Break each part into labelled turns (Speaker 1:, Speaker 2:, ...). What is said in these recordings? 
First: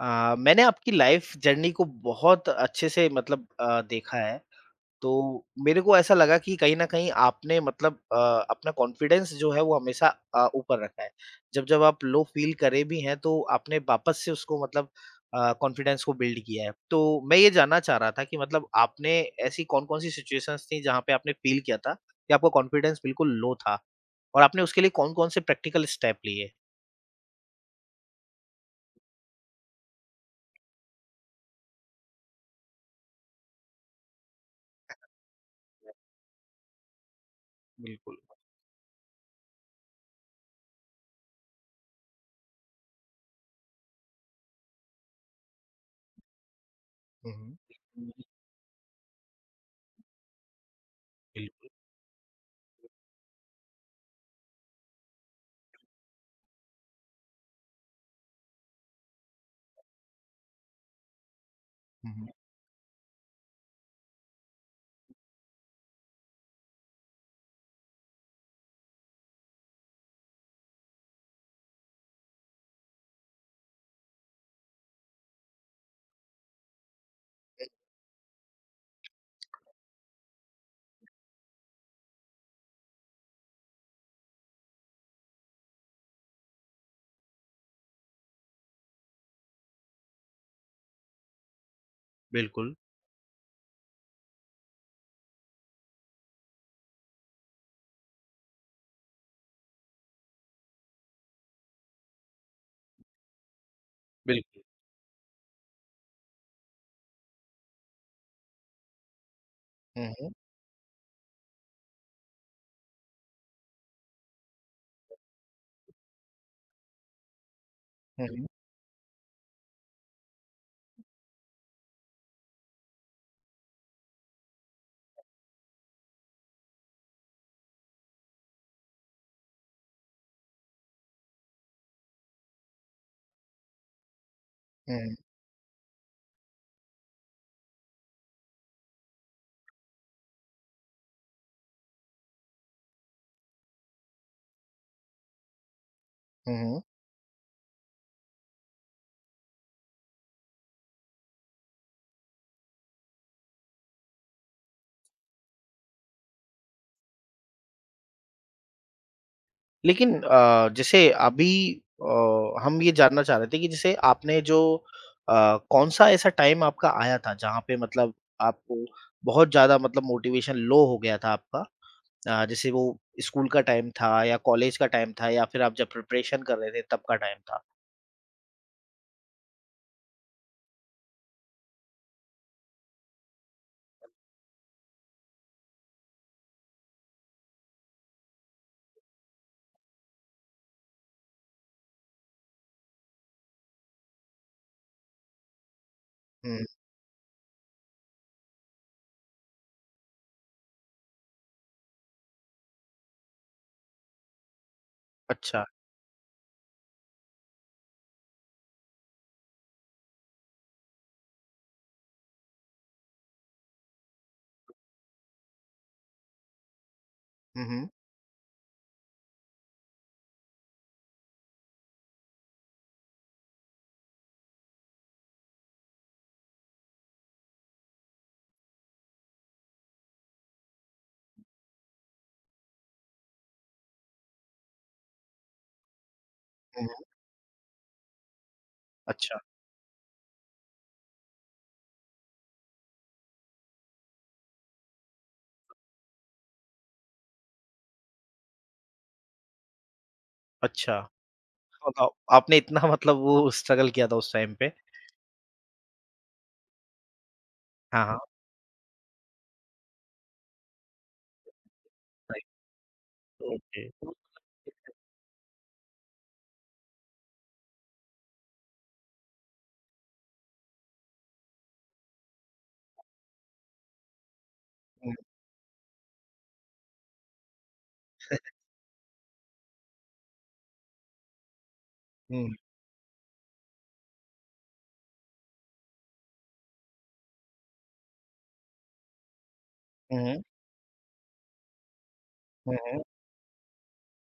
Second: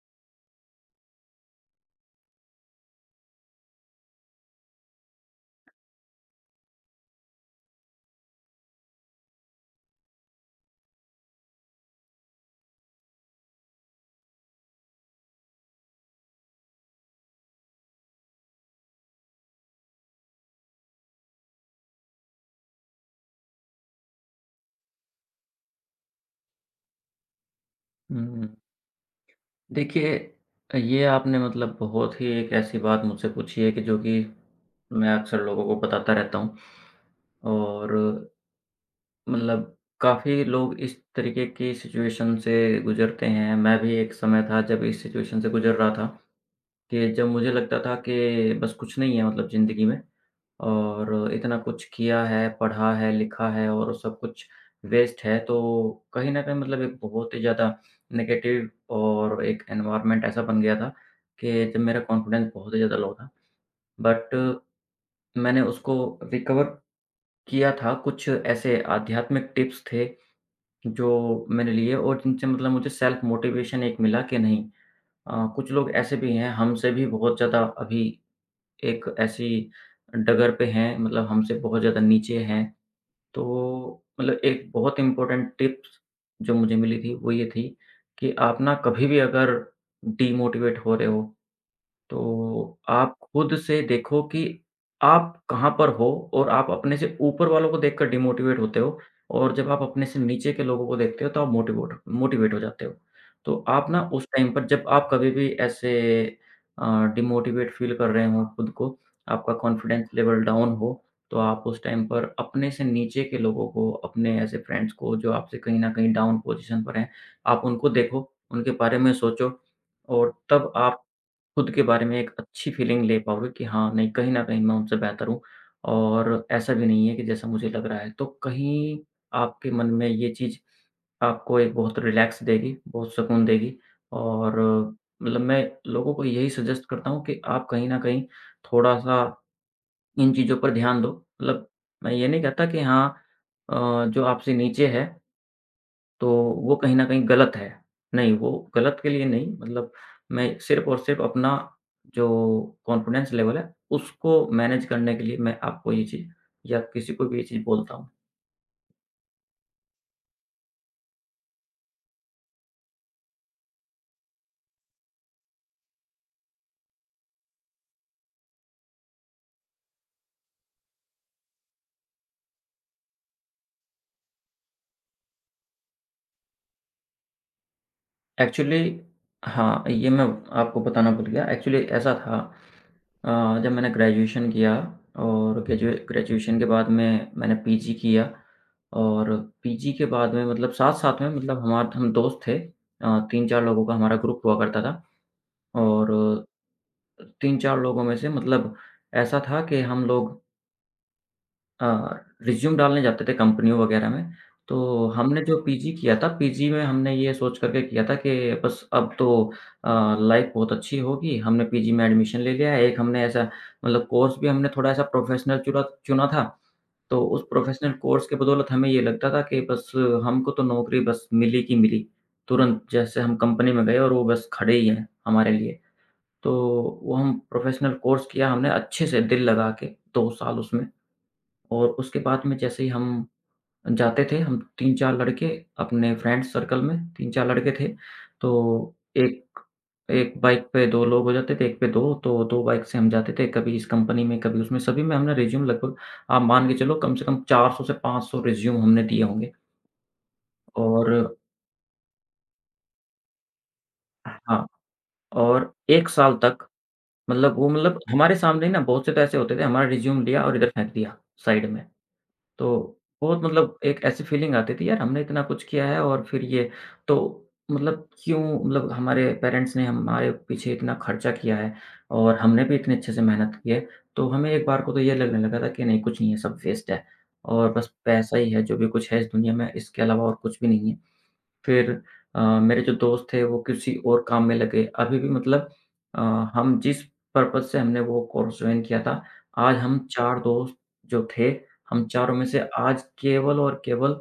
Speaker 1: मैंने आपकी life journey को बहुत अच्छे से मतलब देखा है। तो मेरे को ऐसा लगा कि कहीं न कहीं आपने मतलब अपना कॉन्फिडेंस जो है वो हमेशा ऊपर रखा है। जब-जब आप लो फ़ील करे भी हैं तो आपने वापस से उसको मतलब कॉन्फिडेंस को बिल्ड किया है। तो मैं ये जानना चाह रहा था कि मतलब आपने ऐसी कौन-कौन सी सिचुएशंस थी जहाँ पे आपने फ़ील किया था कि आपका कॉन्फिडेंस बिल्कुल लो था? और आपने उसके लिए कौन-कौन से प्रैक्टिकल स्टेप लिए?
Speaker 2: हुँ। देखिए, ये आपने मतलब बहुत ही एक ऐसी बात मुझसे पूछी है कि जो कि मैं अक्सर लोगों को बताता रहता हूँ और
Speaker 1: बिल्कुल।
Speaker 2: मतलब काफ़ी लोग इस तरीके की सिचुएशन से गुज़रते हैं। मैं भी एक समय था जब इस सिचुएशन से गुज़र रहा था। कि जब
Speaker 1: हुँ,
Speaker 2: मुझे
Speaker 1: हुँ।
Speaker 2: लगता था कि बस कुछ नहीं है मतलब ज़िंदगी में और इतना
Speaker 1: बिल्कुल।
Speaker 2: कुछ किया है, पढ़ा है, लिखा है और सब कुछ वेस्ट है, तो कहीं न कहीं मतलब एक बहुत ही ज़्यादा नेगेटिव और एक एनवायरनमेंट ऐसा बन गया था कि जब मेरा
Speaker 1: हुँ, हुँ।
Speaker 2: कॉन्फिडेंस बहुत ही ज़्यादा लो था। बट मैंने उसको रिकवर किया था, कुछ ऐसे आध्यात्मिक टिप्स थे जो मैंने लिए और जिनसे मतलब मुझे सेल्फ मोटिवेशन एक मिला कि नहीं, कुछ लोग ऐसे भी हैं हमसे भी बहुत ज़्यादा, अभी एक ऐसी डगर पे हैं मतलब हमसे बहुत ज़्यादा नीचे हैं। तो मतलब एक बहुत इम्पोर्टेंट टिप्स जो मुझे मिली थी वो ये थी कि आप ना कभी भी अगर डीमोटिवेट हो रहे हो
Speaker 1: बिल्कुल,
Speaker 2: तो आप खुद से देखो कि आप कहाँ पर हो, और आप अपने से ऊपर वालों को देखकर डिमोटिवेट होते हो और जब आप अपने से नीचे के लोगों को देखते हो तो आप मोटिवेट मोटिवेट हो जाते हो। तो आप ना उस टाइम
Speaker 1: बिल्कुल।
Speaker 2: पर, जब आप कभी भी ऐसे अ, डिमोटिवेट फील कर रहे हो खुद को, आपका कॉन्फिडेंस
Speaker 1: हुँ, हुँ।
Speaker 2: लेवल डाउन हो, तो आप उस टाइम पर अपने से नीचे के लोगों को, अपने ऐसे फ्रेंड्स को जो आपसे कहीं न कहीं डाउन पोज़ीशन पर हैं, आप उनको
Speaker 1: हुँ,
Speaker 2: देखो,
Speaker 1: जी।
Speaker 2: उनके बारे में सोचो, और तब आप खुद के बारे में एक अच्छी फीलिंग ले पाओगे कि हाँ, नहीं, कहीं न कहीं मैं उनसे बेहतर हूँ और ऐसा भी नहीं है कि जैसा मुझे लग रहा है। तो कहीं आपके मन में ये चीज़ आपको एक बहुत रिलैक्स देगी, बहुत सुकून देगी, और
Speaker 1: हुँ।
Speaker 2: मतलब मैं लोगों को यही सजेस्ट करता हूँ कि आप कहीं न कहीं थोड़ा-सा इन चीज़ों पर ध्यान दो। मतलब मैं ये नहीं कहता कि हाँ, अ, जो आपसे नीचे है तो
Speaker 1: हुँ, हुँ, हुँ,
Speaker 2: वो
Speaker 1: हुँ।
Speaker 2: कहीं न कहीं गलत है। नहीं, वो गलत के लिए नहीं, मतलब मैं सिर्फ़ और सिर्फ़ अपना जो कॉन्फिडेंस लेवल है, उसको मैनेज करने के लिए मैं आपको ये चीज़ या किसी को भी ये चीज़ बोलता हूँ।
Speaker 1: लेकिन जैसे अभी हम ये जानना चाह रहे थे कि जैसे आपने जो कौन-सा ऐसा टाइम आपका आया था जहाँ पे मतलब आपको बहुत ज़्यादा मतलब मोटिवेशन लो हो गया था आपका? जैसे वो स्कूल का टाइम था या कॉलेज का टाइम था या फिर आप जब प्रिपरेशन कर रहे थे तब का टाइम था?
Speaker 2: एक्चुअली हाँ, ये मैं आपको बताना भूल गया। एक्चुअली ऐसा था, अ, जब मैंने ग्रेजुएशन किया और ग्रेजुएशन के बाद में मैंने पीजी किया, और पीजी के बाद में मतलब साथ-साथ में मतलब हमार हम दोस्त थे, 3-4 लोगों का हमारा ग्रुप हुआ करता था। और
Speaker 1: हुँ,
Speaker 2: 3-4 लोगों में से मतलब ऐसा था कि हम लोग अ, रिज़्यूम डालने जाते थे कंपनियों वग़ैरह में, तो हमने जो
Speaker 1: अच्छा।
Speaker 2: पीजी किया था, पीजी में हमने ये सोच कर के किया था कि बस अब तो लाइफ़ बहुत अच्छी होगी, हमने पीजी में एडमिशन ले लिया है। एक हमने ऐसा मतलब कोर्स भी हमने थोड़ा ऐसा प्रोफ़ेशनल चुरा चुना था, तो उस
Speaker 1: हुँ, हुँ,
Speaker 2: प्रोफ़ेशनल कोर्स के बदौलत हमें ये लगता था कि बस हमको तो नौकरी बस मिली की मिली, तुरंत जैसे हम कंपनी में गए और वो बस खड़े ही हैं हमारे लिए। तो वो हम प्रोफ़ेशनल कोर्स किया हमने अच्छे से दिल लगा के 2 साल उसमें, और उसके बाद में जैसे ही हम जाते थे, हम 3-4 लड़के अपने फ्रेंड सर्कल
Speaker 1: हुँ, हुँ।
Speaker 2: में 3-4 लड़के थे, तो
Speaker 1: अच्छा,
Speaker 2: एक एक बाइक पे 2 लोग हो जाते थे, 1 पे 2, तो 2 बाइक से हम जाते थे, कभी इस कंपनी में, कभी उसमें, सभी में हमने रिज़्यूम लगभग, आप मान के चलो कम से कम 400 से 500 रिज़्यूम हमने दिए होंगे।
Speaker 1: अच्छा।
Speaker 2: और
Speaker 1: बताओ आपने इतना मतलब वो स्ट्रगल किया था उस टाइम
Speaker 2: हाँ,
Speaker 1: पे?
Speaker 2: और 1 साल तक मतलब वो मतलब
Speaker 1: हाँ, हाँ।
Speaker 2: हमारे सामने ही ना बहुत से तो ऐसे होते थे, हमारा रिज़्यूम लिया और इधर फेंक दिया साइड में।
Speaker 1: राइट,
Speaker 2: तो बहुत मतलब
Speaker 1: ओके।
Speaker 2: एक ऐसी फ़ीलिंग आती थी, यार हमने इतना कुछ किया है और फिर ये, तो मतलब क्यों, मतलब हमारे पेरेंट्स ने हमारे पीछे इतना खर्चा किया है और हमने भी इतने अच्छे से मेहनत की है। तो हमें एक बार को तो
Speaker 1: हुँ,
Speaker 2: ये लगने लगा था कि नहीं, कुछ नहीं है, सब वेस्ट है और बस पैसा ही है जो भी कुछ है इस दुनिया में, इसके अलावा और कुछ भी नहीं है। फिर
Speaker 1: हुँ,
Speaker 2: मेरे जो दोस्त थे वो किसी और काम में लगे। अभी भी मतलब अ, हम जिस पर्पज़ से हमने वो कोर्स जॉइन किया था, आज हम 4
Speaker 1: हुँ,
Speaker 2: दोस्त जो थे, हम चारों में से
Speaker 1: हुँ, हुँ।
Speaker 2: आज केवल और केवल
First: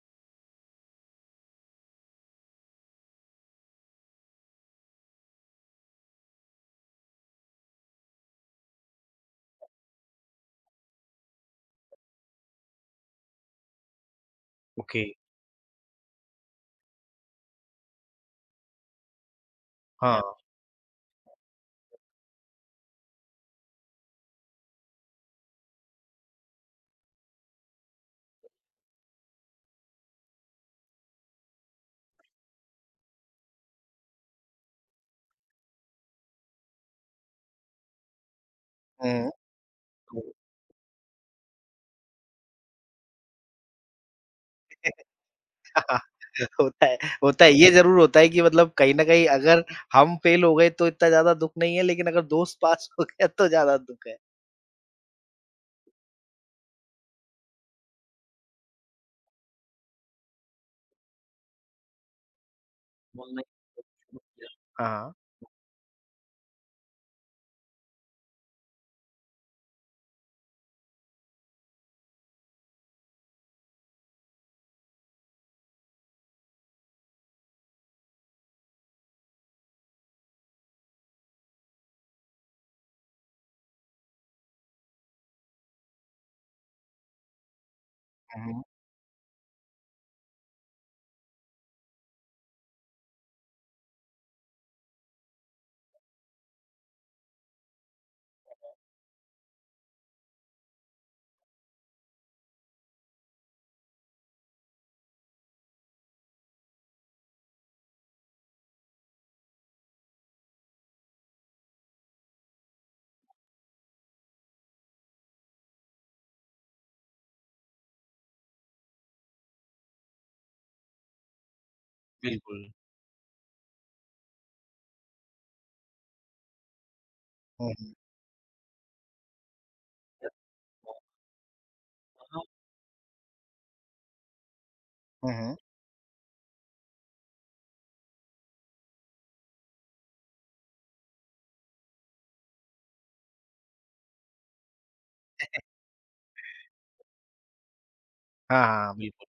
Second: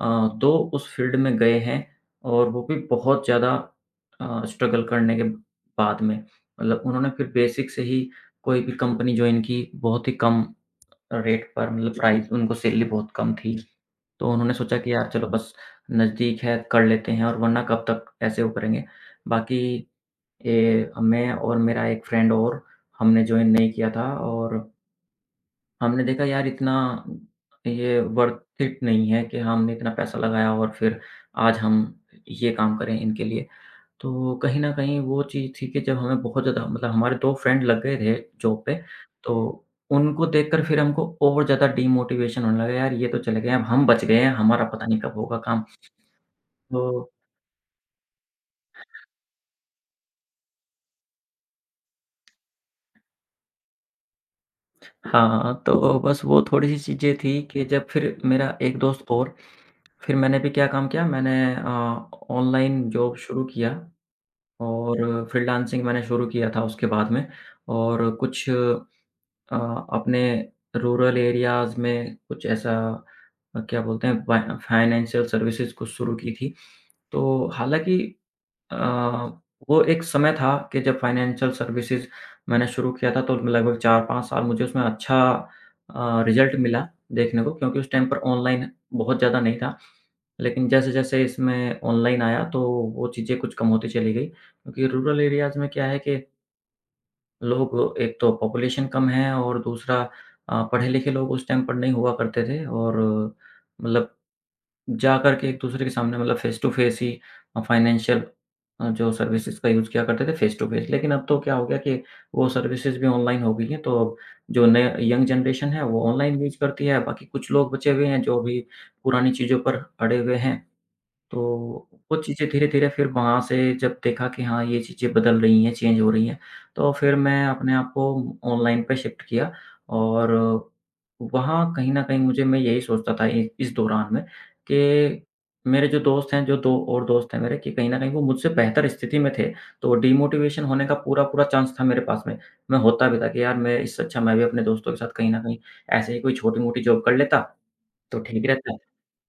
Speaker 2: अ, 2 उस फ़ील्ड में गए हैं, और वो भी बहुत ज़्यादा स्ट्रगल करने के बाद में। मतलब उन्होंने फिर बेसिक से ही कोई भी कंपनी जॉइन की, बहुत ही कम रेट पर मतलब प्राइस, उनको सैलरी बहुत कम थी। तो उन्होंने सोचा कि
Speaker 1: ओके,
Speaker 2: यार चलो बस नज़दीक है, कर लेते हैं, और वरना कब तक ऐसे वो करेंगे। बाकी
Speaker 1: हाँ,
Speaker 2: मैं और मेरा एक फ्रेंड, और हमने जॉइन नहीं किया था, और हमने देखा यार इतना ये वर्थ इट नहीं है कि हमने इतना पैसा लगाया और फिर आज हम ये काम करें इनके लिए। तो कहीं न कहीं वो चीज़ थी कि जब हमें बहुत ज़्यादा मतलब हमारे 2 फ्रेंड लग गए थे जॉब पे,
Speaker 1: हुँ।
Speaker 2: तो उनको देखकर फिर हमको और ज़्यादा डीमोटिवेशन होने लगा, यार ये तो चले गए, अब हम बच गए हैं, हमारा पता नहीं कब होगा काम।
Speaker 1: तो होता है,
Speaker 2: तो
Speaker 1: होता है, ये ज़रूर होता है कि मतलब कहीं न कहीं अगर हम फेल हो गए तो इतना ज़्यादा दुःख नहीं है, लेकिन अगर दोस्त पास हो गया तो ज़्यादा दुःख है।
Speaker 2: हाँ, तो बस वो थोड़ी-सी चीज़ें थी कि जब फिर मेरा एक दोस्त और फिर मैंने भी क्या काम किया, मैंने ऑनलाइन जॉब
Speaker 1: बोलना
Speaker 2: शुरू
Speaker 1: ही
Speaker 2: किया,
Speaker 1: शुरू किया। हाँ।
Speaker 2: और फ्रीलांसिंग मैंने शुरू किया था उसके बाद में, और कुछ अ, अपने रूरल एरियाज़ में कुछ ऐसा क्या बोलते हैं, फ़ाइनेंशियल सर्विसेज़ कुछ शुरू की थी। तो हालाँकि अ, वो एक समय था कि जब फ़ाइनेंशियल सर्विसेज़ मैंने शुरू किया था, तो लगभग 4-5 साल मुझे उसमें अच्छा रिज़ल्ट मिला देखने को, क्योंकि उस टाइम पर
Speaker 1: हुँ, हुँ।
Speaker 2: ऑनलाइन बहुत ज़्यादा नहीं था। लेकिन जैसे-जैसे इसमें ऑनलाइन आया, तो वो चीज़ें कुछ कम होती चली गई। क्योंकि रूरल एरियाज़ में क्या है कि लोग एक तो पॉपुलेशन कम है, और दूसरा पढ़े-लिखे लोग उस टाइम पर नहीं हुआ करते थे, और मतलब जा कर के एक-दूसरे के सामने मतलब फ़ेस टू फ़ेस ही फ़ाइनेंशियल जो सर्विसेज़ का यूज़ किया करते थे, फ़ेस टू फ़ेस। लेकिन अब तो क्या हो गया कि वो सर्विसेज़ भी ऑनलाइन हो गई हैं, तो अब जो नए यंग जनरेशन है वो ऑनलाइन यूज़ करती है, बाकी कुछ लोग बचे हुए हैं जो अभी पुरानी चीज़ों पर अड़े हुए हैं। तो वो चीज़ें
Speaker 1: बिल्कुल।
Speaker 2: धीरे-धीरे, फिर वहाँ से जब देखा कि हाँ, ये चीज़ें बदल रही हैं, चेंज हो रही हैं, तो फिर मैं
Speaker 1: हुँ,
Speaker 2: अपने आप
Speaker 1: हुँ।
Speaker 2: को ऑनलाइन पे शिफ्ट किया। और
Speaker 1: हाँ।
Speaker 2: वहाँ कहीं न कहीं मुझे, मैं यही सोचता था इ इस दौरान में कि
Speaker 1: हुँ, हुँ।
Speaker 2: मेरे जो दोस्त हैं, जो 2 और दोस्त हैं मेरे, कि कहीं न कहीं वो मुझसे बेहतर स्थिति में थे, तो डिमोटिवेशन होने का पूरा-पूरा चांस था मेरे पास में। मैं होता भी था कि यार मैं इससे अच्छा मैं भी अपने दोस्तों के साथ कहीं न कहीं ऐसे ही कोई छोटी-मोटी जॉब कर लेता, तो ठीक
Speaker 1: हाँ,
Speaker 2: रहता।
Speaker 1: हाँ। बिल्कुल।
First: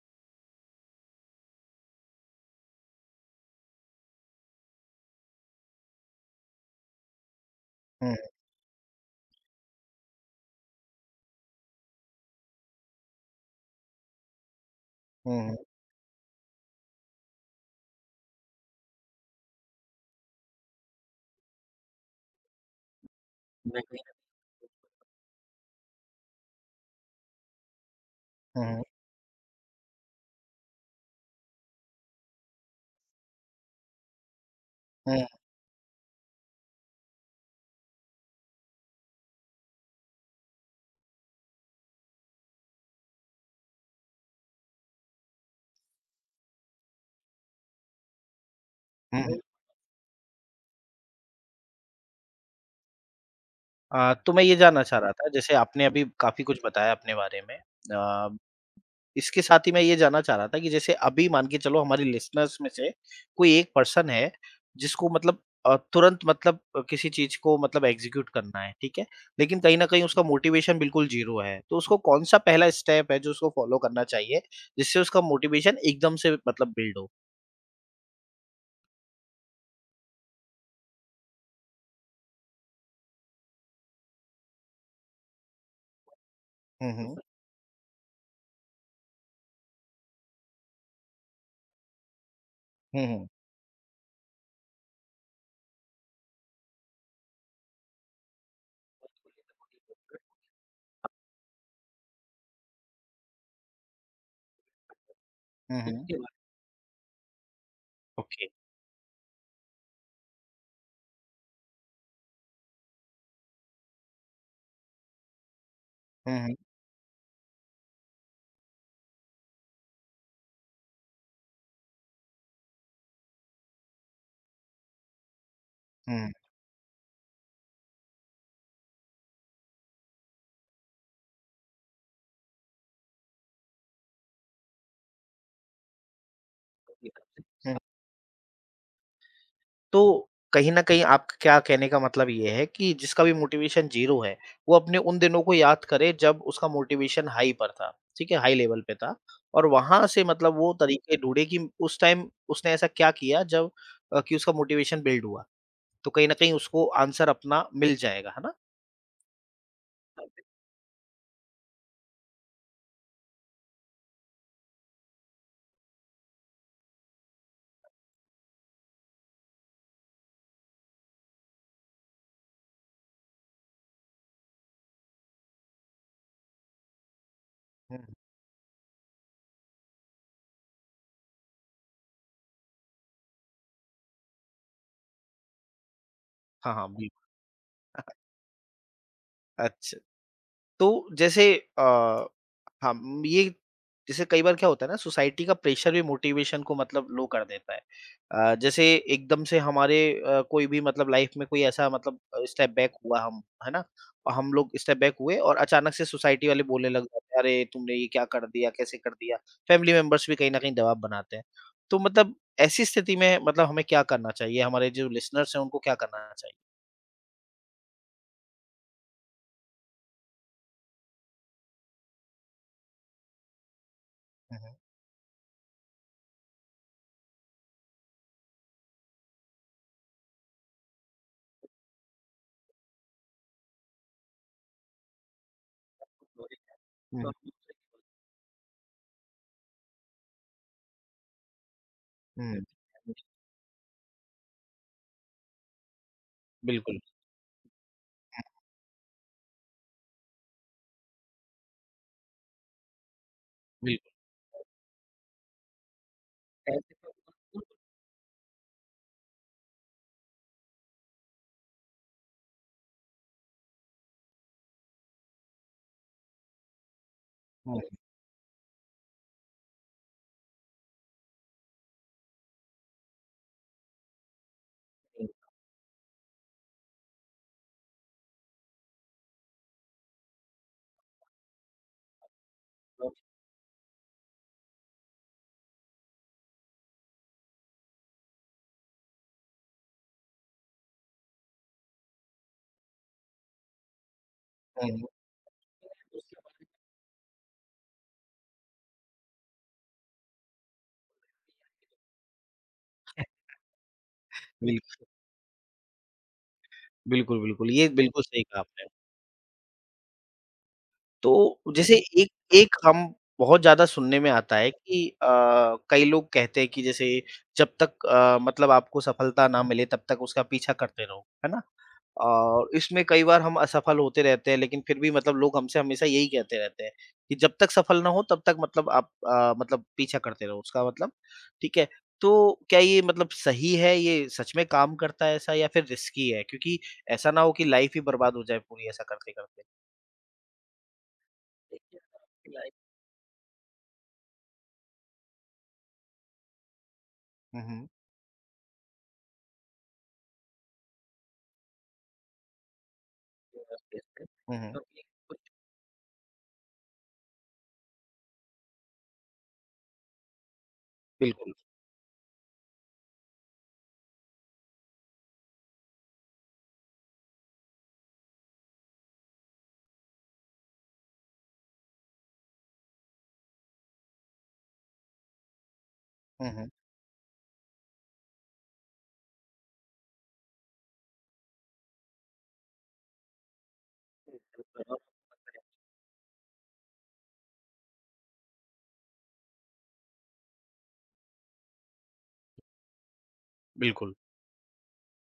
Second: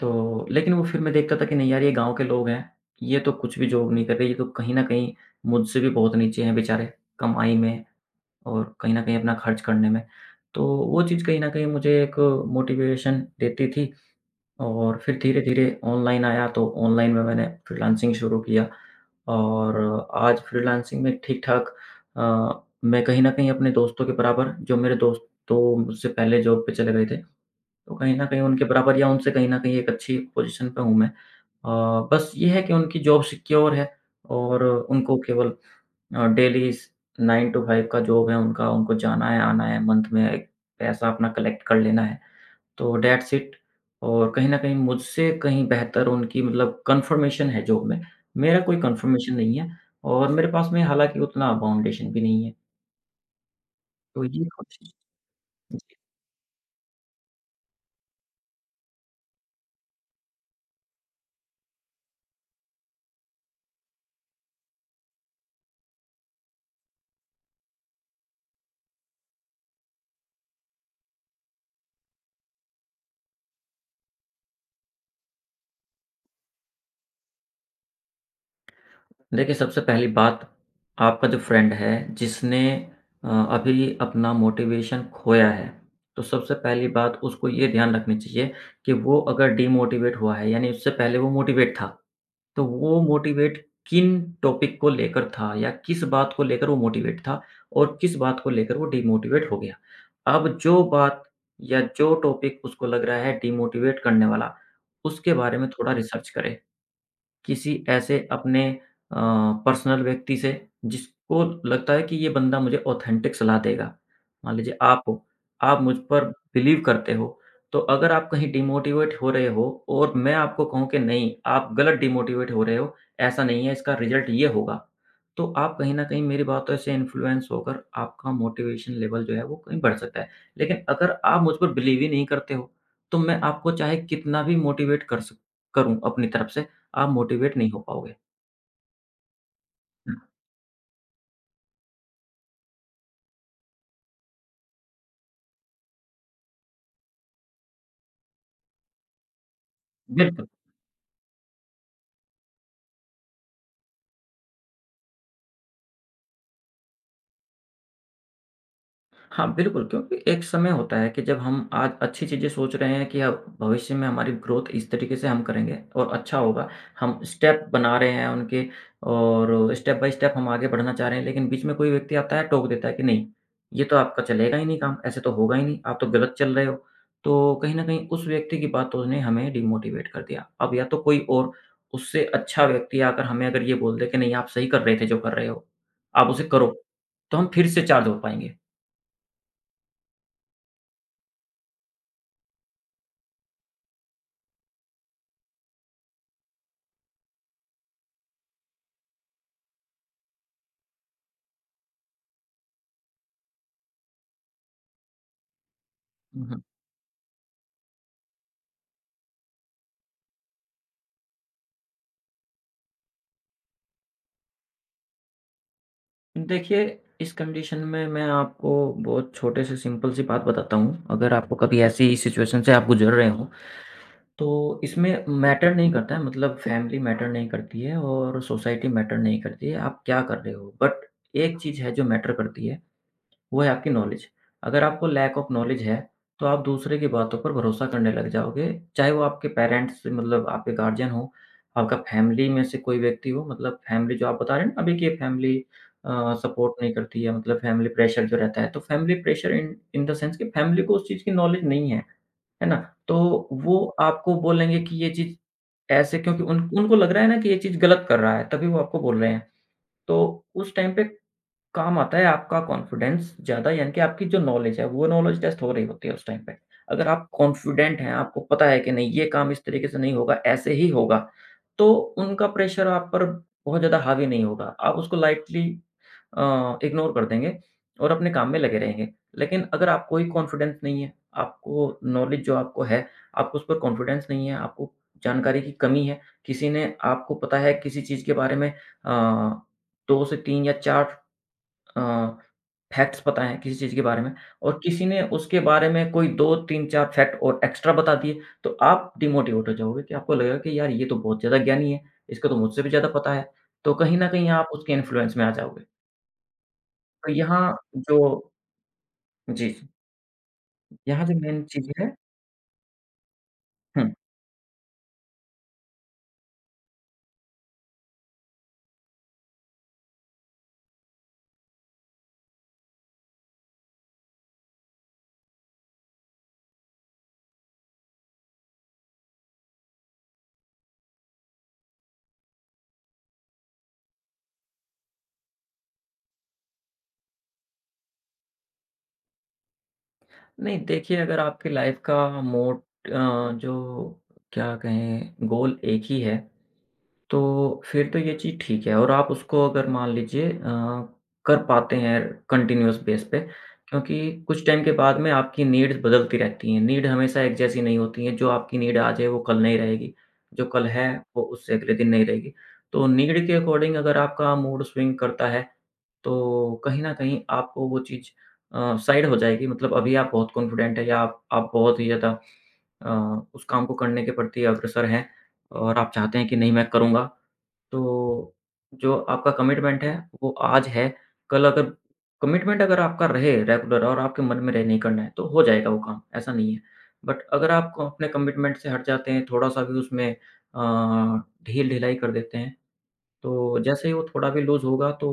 Speaker 2: तो लेकिन वो फिर मैं देखता था कि नहीं यार, ये गाँव के लोग हैं, ये तो कुछ भी जॉब नहीं कर रहे, ये तो कहीं न कहीं मुझसे भी बहुत नीचे हैं बेचारे, कमाई में
Speaker 1: हुँ,
Speaker 2: और कहीं न कहीं अपना खर्च करने में। तो वो चीज़ कहीं न कहीं मुझे एक मोटिवेशन देती थी, और फिर
Speaker 1: हुँ, हुँ।
Speaker 2: धीरे-धीरे ऑनलाइन आया तो ऑनलाइन में मैंने फ्रीलांसिंग शुरू किया, और आज फ्रीलांसिंग में ठीक-ठाक, मैं कहीं न कहीं अपने
Speaker 1: मैं कहीं
Speaker 2: दोस्तों के बराबर, जो मेरे दोस्त तो मुझसे पहले जॉब पे चले गए थे, तो कहीं न कहीं
Speaker 1: न
Speaker 2: उनके
Speaker 1: हुँ,
Speaker 2: बराबर या उनसे कहीं न कहीं एक अच्छी पोज़ीशन पे हूँ मैं। बस ये है कि उनकी जॉब सिक्योर है और उनको
Speaker 1: कहीं हुँ, हुँ,
Speaker 2: केवल डेली स 9 टू 5 का जॉब है उनका, उनको जाना है, आना है, मंथ में एक पैसा अपना कलेक्ट कर लेना है। तो दैट्स इट, और कहीं न कहीं मुझसे कहीं बेहतर उनकी मतलब कन्फ़र्मेशन है जॉब में, मेरा कोई
Speaker 1: हुँ, हुँ।
Speaker 2: कन्फ़र्मेशन
Speaker 1: हुँ।
Speaker 2: नहीं है, और मेरे पास में हालाँकि उतना फाउंडेशन भी नहीं है। तो
Speaker 1: तो मैं
Speaker 2: ये
Speaker 1: ये
Speaker 2: कुछ।
Speaker 1: जानना
Speaker 2: जी।
Speaker 1: चाह रहा था जैसे आपने अभी काफ़ी कुछ बताया अपने बारे में। अ इसके साथ ही मैं ये जानना चाह रहा था कि जैसे अभी मान के चलो हमारी लिसनर्स में से कोई एक पर्सन है जिसको मतलब तुरंत मतलब किसी चीज को मतलब एग्जीक्यूट करना है, ठीक है, लेकिन कहीं ना कहीं उसका मोटिवेशन बिल्कुल जीरो है, तो उसको कौन सा पहला स्टेप है जो उसको फॉलो करना चाहिए जिससे उसका मोटिवेशन एकदम से मतलब बिल्ड हो।
Speaker 2: देखिए, सबसे पहली बात, आपका जो फ्रेंड है जिसने अ, अभी अपना मोटिवेशन खोया है, तो सबसे पहली
Speaker 1: हम्म, हम्म।
Speaker 2: बात उसको ये ध्यान रखनी चाहिए कि वो अगर डिमोटिवेट हुआ है, यानी उससे पहले वो मोटिवेट था, तो वो
Speaker 1: हम्म,
Speaker 2: मोटिवेट किन टॉपिक को लेकर था, या किस बात को लेकर वो मोटिवेट था और किस बात को लेकर वो डिमोटिवेट हो गया। अब जो बात या जो टॉपिक उसको लग रहा है डिमोटिवेट करने वाला, उसके बारे में
Speaker 1: हम्म।
Speaker 2: थोड़ा
Speaker 1: हम्म। उसके
Speaker 2: रिसर्च
Speaker 1: बाद
Speaker 2: करें। किसी ऐसे
Speaker 1: ओके।
Speaker 2: अपने अ, पर्सनल व्यक्ति से, जिसको लगता है कि ये बंदा मुझे ऑथेंटिक सलाह देगा। मान लीजिए आप हो, आप मुझ पर
Speaker 1: हम्म, हम्म, okay।
Speaker 2: बिलीव करते हो, तो अगर आप कहीं डिमोटिवेट हो रहे हो और मैं आपको कहूँ कि नहीं, आप गलत डिमोटिवेट हो रहे हो, ऐसा नहीं है, इसका रिज़ल्ट ये होगा। तो आप कहीं न कहीं
Speaker 1: हम्म।
Speaker 2: मेरी बातों से इन्फ्लुएंस होकर आपका मोटिवेशन लेवल जो है वो कहीं बढ़ सकता है। लेकिन अगर आप मुझ पर बिलीव ही नहीं करते हो, तो मैं आपको चाहे कितना भी मोटिवेट कर सक करूँ अपनी तरफ से
Speaker 1: अपनी
Speaker 2: आप
Speaker 1: तरफ
Speaker 2: मोटिवेट नहीं
Speaker 1: से।
Speaker 2: हो पाओगे।
Speaker 1: तो कहीं न कहीं आपका क्या कहने का मतलब ये है कि जिसका भी मोटिवेशन 0 है, वो अपने उन दिनों को याद करे जब उसका मोटिवेशन हाई पर था, ठीक है? हाई लेवल पे था और वहाँ से
Speaker 2: बिल्कुल।
Speaker 1: मतलब वो तरीके ढूँढे कि उस टाइम उसने ऐसा क्या किया जब कि उसका मोटिवेशन बिल्ड हुआ। तो कहीं न कहीं उसको आंसर अपना मिल जाएगा, है ना?
Speaker 2: हाँ, बिल्कुल, क्योंकि एक समय होता है कि जब हम आज अच्छी चीज़ें सोच रहे हैं कि अब भविष्य में हमारी ग्रोथ इस तरीके से हम करेंगे और अच्छा होगा। हम स्टेप बना रहे हैं उनके और स्टेप बाय स्टेप हम आगे बढ़ना चाह रहे हैं, लेकिन बीच में कोई व्यक्ति आता है, टोक देता है कि नहीं, ये तो आपका चलेगा ही नहीं काम, ऐसे तो होगा ही नहीं, आप तो गलत चल रहे हो। तो कहीं न
Speaker 1: हुँ,
Speaker 2: कहीं उस व्यक्ति की बातों ने हमें डिमोटिवेट कर दिया। अब या तो कोई और उससे अच्छा व्यक्ति आकर हमें अगर ये बोल दे कि नहीं, आप सही कर रहे थे जो कर रहे हो, आप उसे करो,
Speaker 1: हाँ, हाँ, बिल्कुल।
Speaker 2: तो हम फिर से चार्ज हो पाएँगे।
Speaker 1: अच्छा। तो जैसे अ, हम ये जैसे कई बार क्या होता है ना, सोसाइटी का प्रेशर भी मोटिवेशन को मतलब लो कर देता है। जैसे एकदम से हमारे कोई भी मतलब लाइफ में कोई ऐसा मतलब स्टेप बैक हुआ हम, है ना? और हम लोग स्टेप बैक हुए और अचानक से सोसाइटी वाले बोलने लग जाते हैं, "अरे! तुमने ये क्या कर दिया? कैसे कर दिया?" फैमिली मेंबर्स भी कहीं न कहीं दबाव बनाते हैं। तो मतलब ऐसी स्थिति में मतलब हमें क्या करना चाहिए? हमारे जो लिसनर्स हैं उनको क्या करना चाहिए?
Speaker 2: देखिए, इस कंडीशन में मैं आपको बहुत छोटे से सिंपल सी बात बताता हूँ। अगर आपको कभी ऐसी सिचुएशन से आप गुज़र रहे हो,
Speaker 1: हुँ, हुँ।
Speaker 2: तो इसमें मैटर नहीं करता है मतलब फैमिली मैटर नहीं करती है और सोसाइटी मैटर नहीं करती है, आप क्या कर रहे हो। बट एक चीज़ है जो मैटर करती है वो है आपकी नॉलेज। अगर आपको लैक ऑफ नॉलेज है, तो आप दूसरे की
Speaker 1: हुँ,
Speaker 2: बातों पर भरोसा करने लग जाओगे, चाहे वो आपके पेरेंट्स मतलब आपके गार्डियन हों, आपका फैमिली
Speaker 1: हुँ।
Speaker 2: में से कोई व्यक्ति हो, मतलब फैमिली जो आप बता रहे हैं ना अभी कि फैमिली सपोर्ट नहीं
Speaker 1: बिल्कुल, बिल्कुल।
Speaker 2: करती है, मतलब फैमिली प्रेशर जो रहता है, तो family pressure in in the sense कि फैमिली को उस चीज़ की नॉलेज नहीं है, है ना? तो वो आपको बोलेंगे कि ये चीज़ ऐसे क्योंकि उन
Speaker 1: हुँ,
Speaker 2: उनको लग रहा है ना कि ये चीज़ गलत कर रहा है, तभी वो आपको बोल रहे हैं। तो उस टाइम पे काम आता है आपका कॉन्फिडेंस ज़्यादा यानी कि आपकी जो नॉलेज है, वो नॉलेज टेस्ट हो रही होती है उस टाइम पे। अगर आप
Speaker 1: हुँ।
Speaker 2: कॉन्फिडेंट हैं, आपको पता है कि नहीं ये काम इस तरीके से नहीं होगा, ऐसे ही होगा, तो उनका प्रेशर आप पर बहुत ज़्यादा हावी नहीं होगा। आप उसको लाइटली इग्नोर कर देंगे और अपने काम में लगे रहेंगे। लेकिन अगर आपको ही कॉन्फिडेंस नहीं है, आपको नॉलेज जो आपको है, आपको उस पर कॉन्फिडेंस नहीं है, आपको जानकारी की कमी है, किसी ने आपको पता है किसी चीज़ के बारे में अ, 2 से 3 या 4 अ, फैक्ट्स पता हैं किसी चीज़ के बारे में और
Speaker 1: हुँ,
Speaker 2: किसी
Speaker 1: हुँ।
Speaker 2: ने उसके बारे में कोई 2-3-4 फैक्ट और एक्स्ट्रा बता दिए, तो आप डिमोटिवेट हो जाओगे कि आपको लगेगा कि यार ये तो बहुत ज़्यादा ज्ञानी है, इसको तो मुझसे भी ज़्यादा पता है। तो कहीं न कहीं आप उसके
Speaker 1: बिल्क
Speaker 2: इन्फ्लुएंस में आ जाओगे। तो
Speaker 1: बिल्कुल, बिल्कुल।
Speaker 2: यहाँ
Speaker 1: बिल्कुल, बिल्कुल। ये
Speaker 2: जो
Speaker 1: बिल्कुल सही कहा आपने।
Speaker 2: जी, यहाँ
Speaker 1: तो
Speaker 2: जो मेन चीज़
Speaker 1: जैसे
Speaker 2: है
Speaker 1: एक एक हम बहुत ज़्यादा
Speaker 2: हुँ।
Speaker 1: सुनने में आता है कि कई लोग कहते हैं कि जैसे जब तक मतलब आपको सफलता ना मिले तब तक उसका पीछा करते रहो, है ना? और इसमें कई बार हम असफल होते रहते हैं लेकिन फिर भी मतलब लोग हमसे हमेशा यही कहते रहते हैं कि जब तक सफल ना हो तब तक मतलब आप मतलब पीछा करते रहो उसका मतलब, ठीक है? तो क्या ये मतलब सही है, ये सच में काम करता है ऐसा या फिर रिस्की है? क्योंकि ऐसा ना हो कि लाइफ़ ही बर्बाद हो जाए पूरी ऐसा करते-करते।
Speaker 2: नहीं देखिए, अगर आपकी लाइफ़ का जो क्या कहें गोल एक ही है,
Speaker 1: हुँ,
Speaker 2: तो
Speaker 1: हुँ।
Speaker 2: फिर तो ये चीज़ ठीक है और आप उसको अगर मान लीजिए कर पाते हैं कंटिन्यूअस बेस पे क्योंकि
Speaker 1: हुँ,
Speaker 2: कुछ
Speaker 1: हुँ।
Speaker 2: टाइम के बाद में आपकी नीड्स बदलती रहती हैं। नीड हमेशा एक जैसी नहीं होती है, जो आपकी नीड आज है वो कल नहीं रहेगी, जो कल है वो
Speaker 1: बिल्कुल।
Speaker 2: उससे अगले दिन नहीं रहेगी। तो नीड के अकॉर्डिंग अगर आपका मूड स्विंग करता है, तो कहीं न कहीं आपको वो चीज़ साइड हो जाएगी मतलब अभी आप बहुत कॉन्फिडेंट हैं या आप बहुत ही ज़्यादा अ, उस काम को करने के प्रति अग्रसर हैं और आप चाहते हैं
Speaker 1: हुँ,
Speaker 2: कि नहीं
Speaker 1: हुँ।
Speaker 2: मैं करूँगा। तो जो आपका कमिटमेंट है वो आज है, कल अगर कमिटमेंट अगर आपका रहे रेगुलर और आपके मन में रहे नहीं करना है तो हो जाएगा वो काम, ऐसा नहीं है। बट अगर अपने कमिटमेंट से हट जाते हैं, थोड़ा-सा भी उसमें अ, ढील-ढिलाई कर देते हैं, तो जैसे ही
Speaker 1: बिल्कुल,
Speaker 2: वो थोड़ा भी लूज़ होगा तो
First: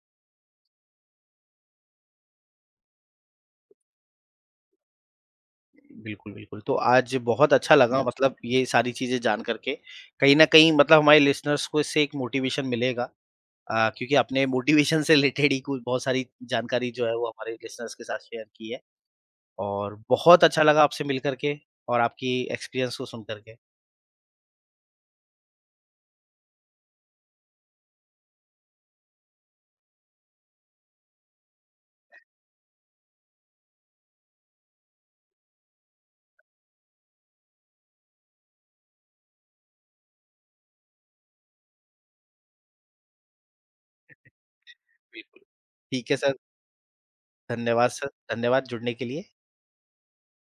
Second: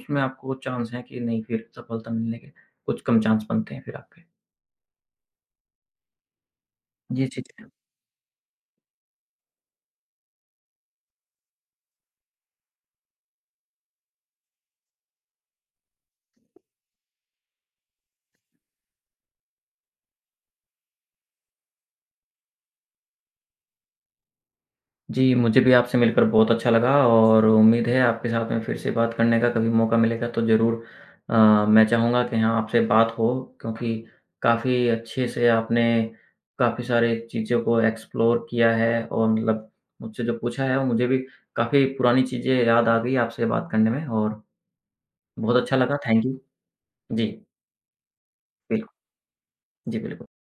Speaker 2: उसमें आपको चांस हैं कि नहीं फिर सफलता मिलने के कुछ कम चांस बनते हैं फिर आपके।
Speaker 1: बिल्कुल, बिल्कुल। तो आज
Speaker 2: ये
Speaker 1: बहुत
Speaker 2: चीज़ है।
Speaker 1: अच्छा लगा, हुँ। मतलब ये सारी चीज़ें जान कर के। कहीं न कहीं मतलब हमारे लिसनर्स को इससे एक मोटिवेशन मिलेगा, क्योंकि आपने मोटिवेशन से रिलेटेड ही कुछ बहुत सारी जानकारी जो है वो हमारे लिसनर्स के साथ शेयर की है और बहुत अच्छा लगा आपसे मिल कर के और आपकी एक्सपीरियंस को सुन कर के।
Speaker 2: जी, मुझे भी आपसे मिलकर बहुत अच्छा लगा और उम्मीद है आपके साथ में फिर से बात करने का कभी मौका मिलेगा तो ज़रूर मैं चाहूँगा कि हाँ, आपसे बात हो क्योंकि काफ़ी अच्छे से आपने काफ़ी सारी चीज़ों को एक्सप्लोर किया है और मतलब मुझसे जो पूछा है, वो मुझे भी काफ़ी पुरानी चीज़ें याद आ गई आपसे बात करने में और
Speaker 1: बिल्कुल।
Speaker 2: बहुत अच्छा लगा।
Speaker 1: ठीक है
Speaker 2: थैंक यू। Ji,
Speaker 1: sir. धन्यवाद जुड़ने
Speaker 2: बिल्कुल।
Speaker 1: के लिए।
Speaker 2: जी, बिल्कुल।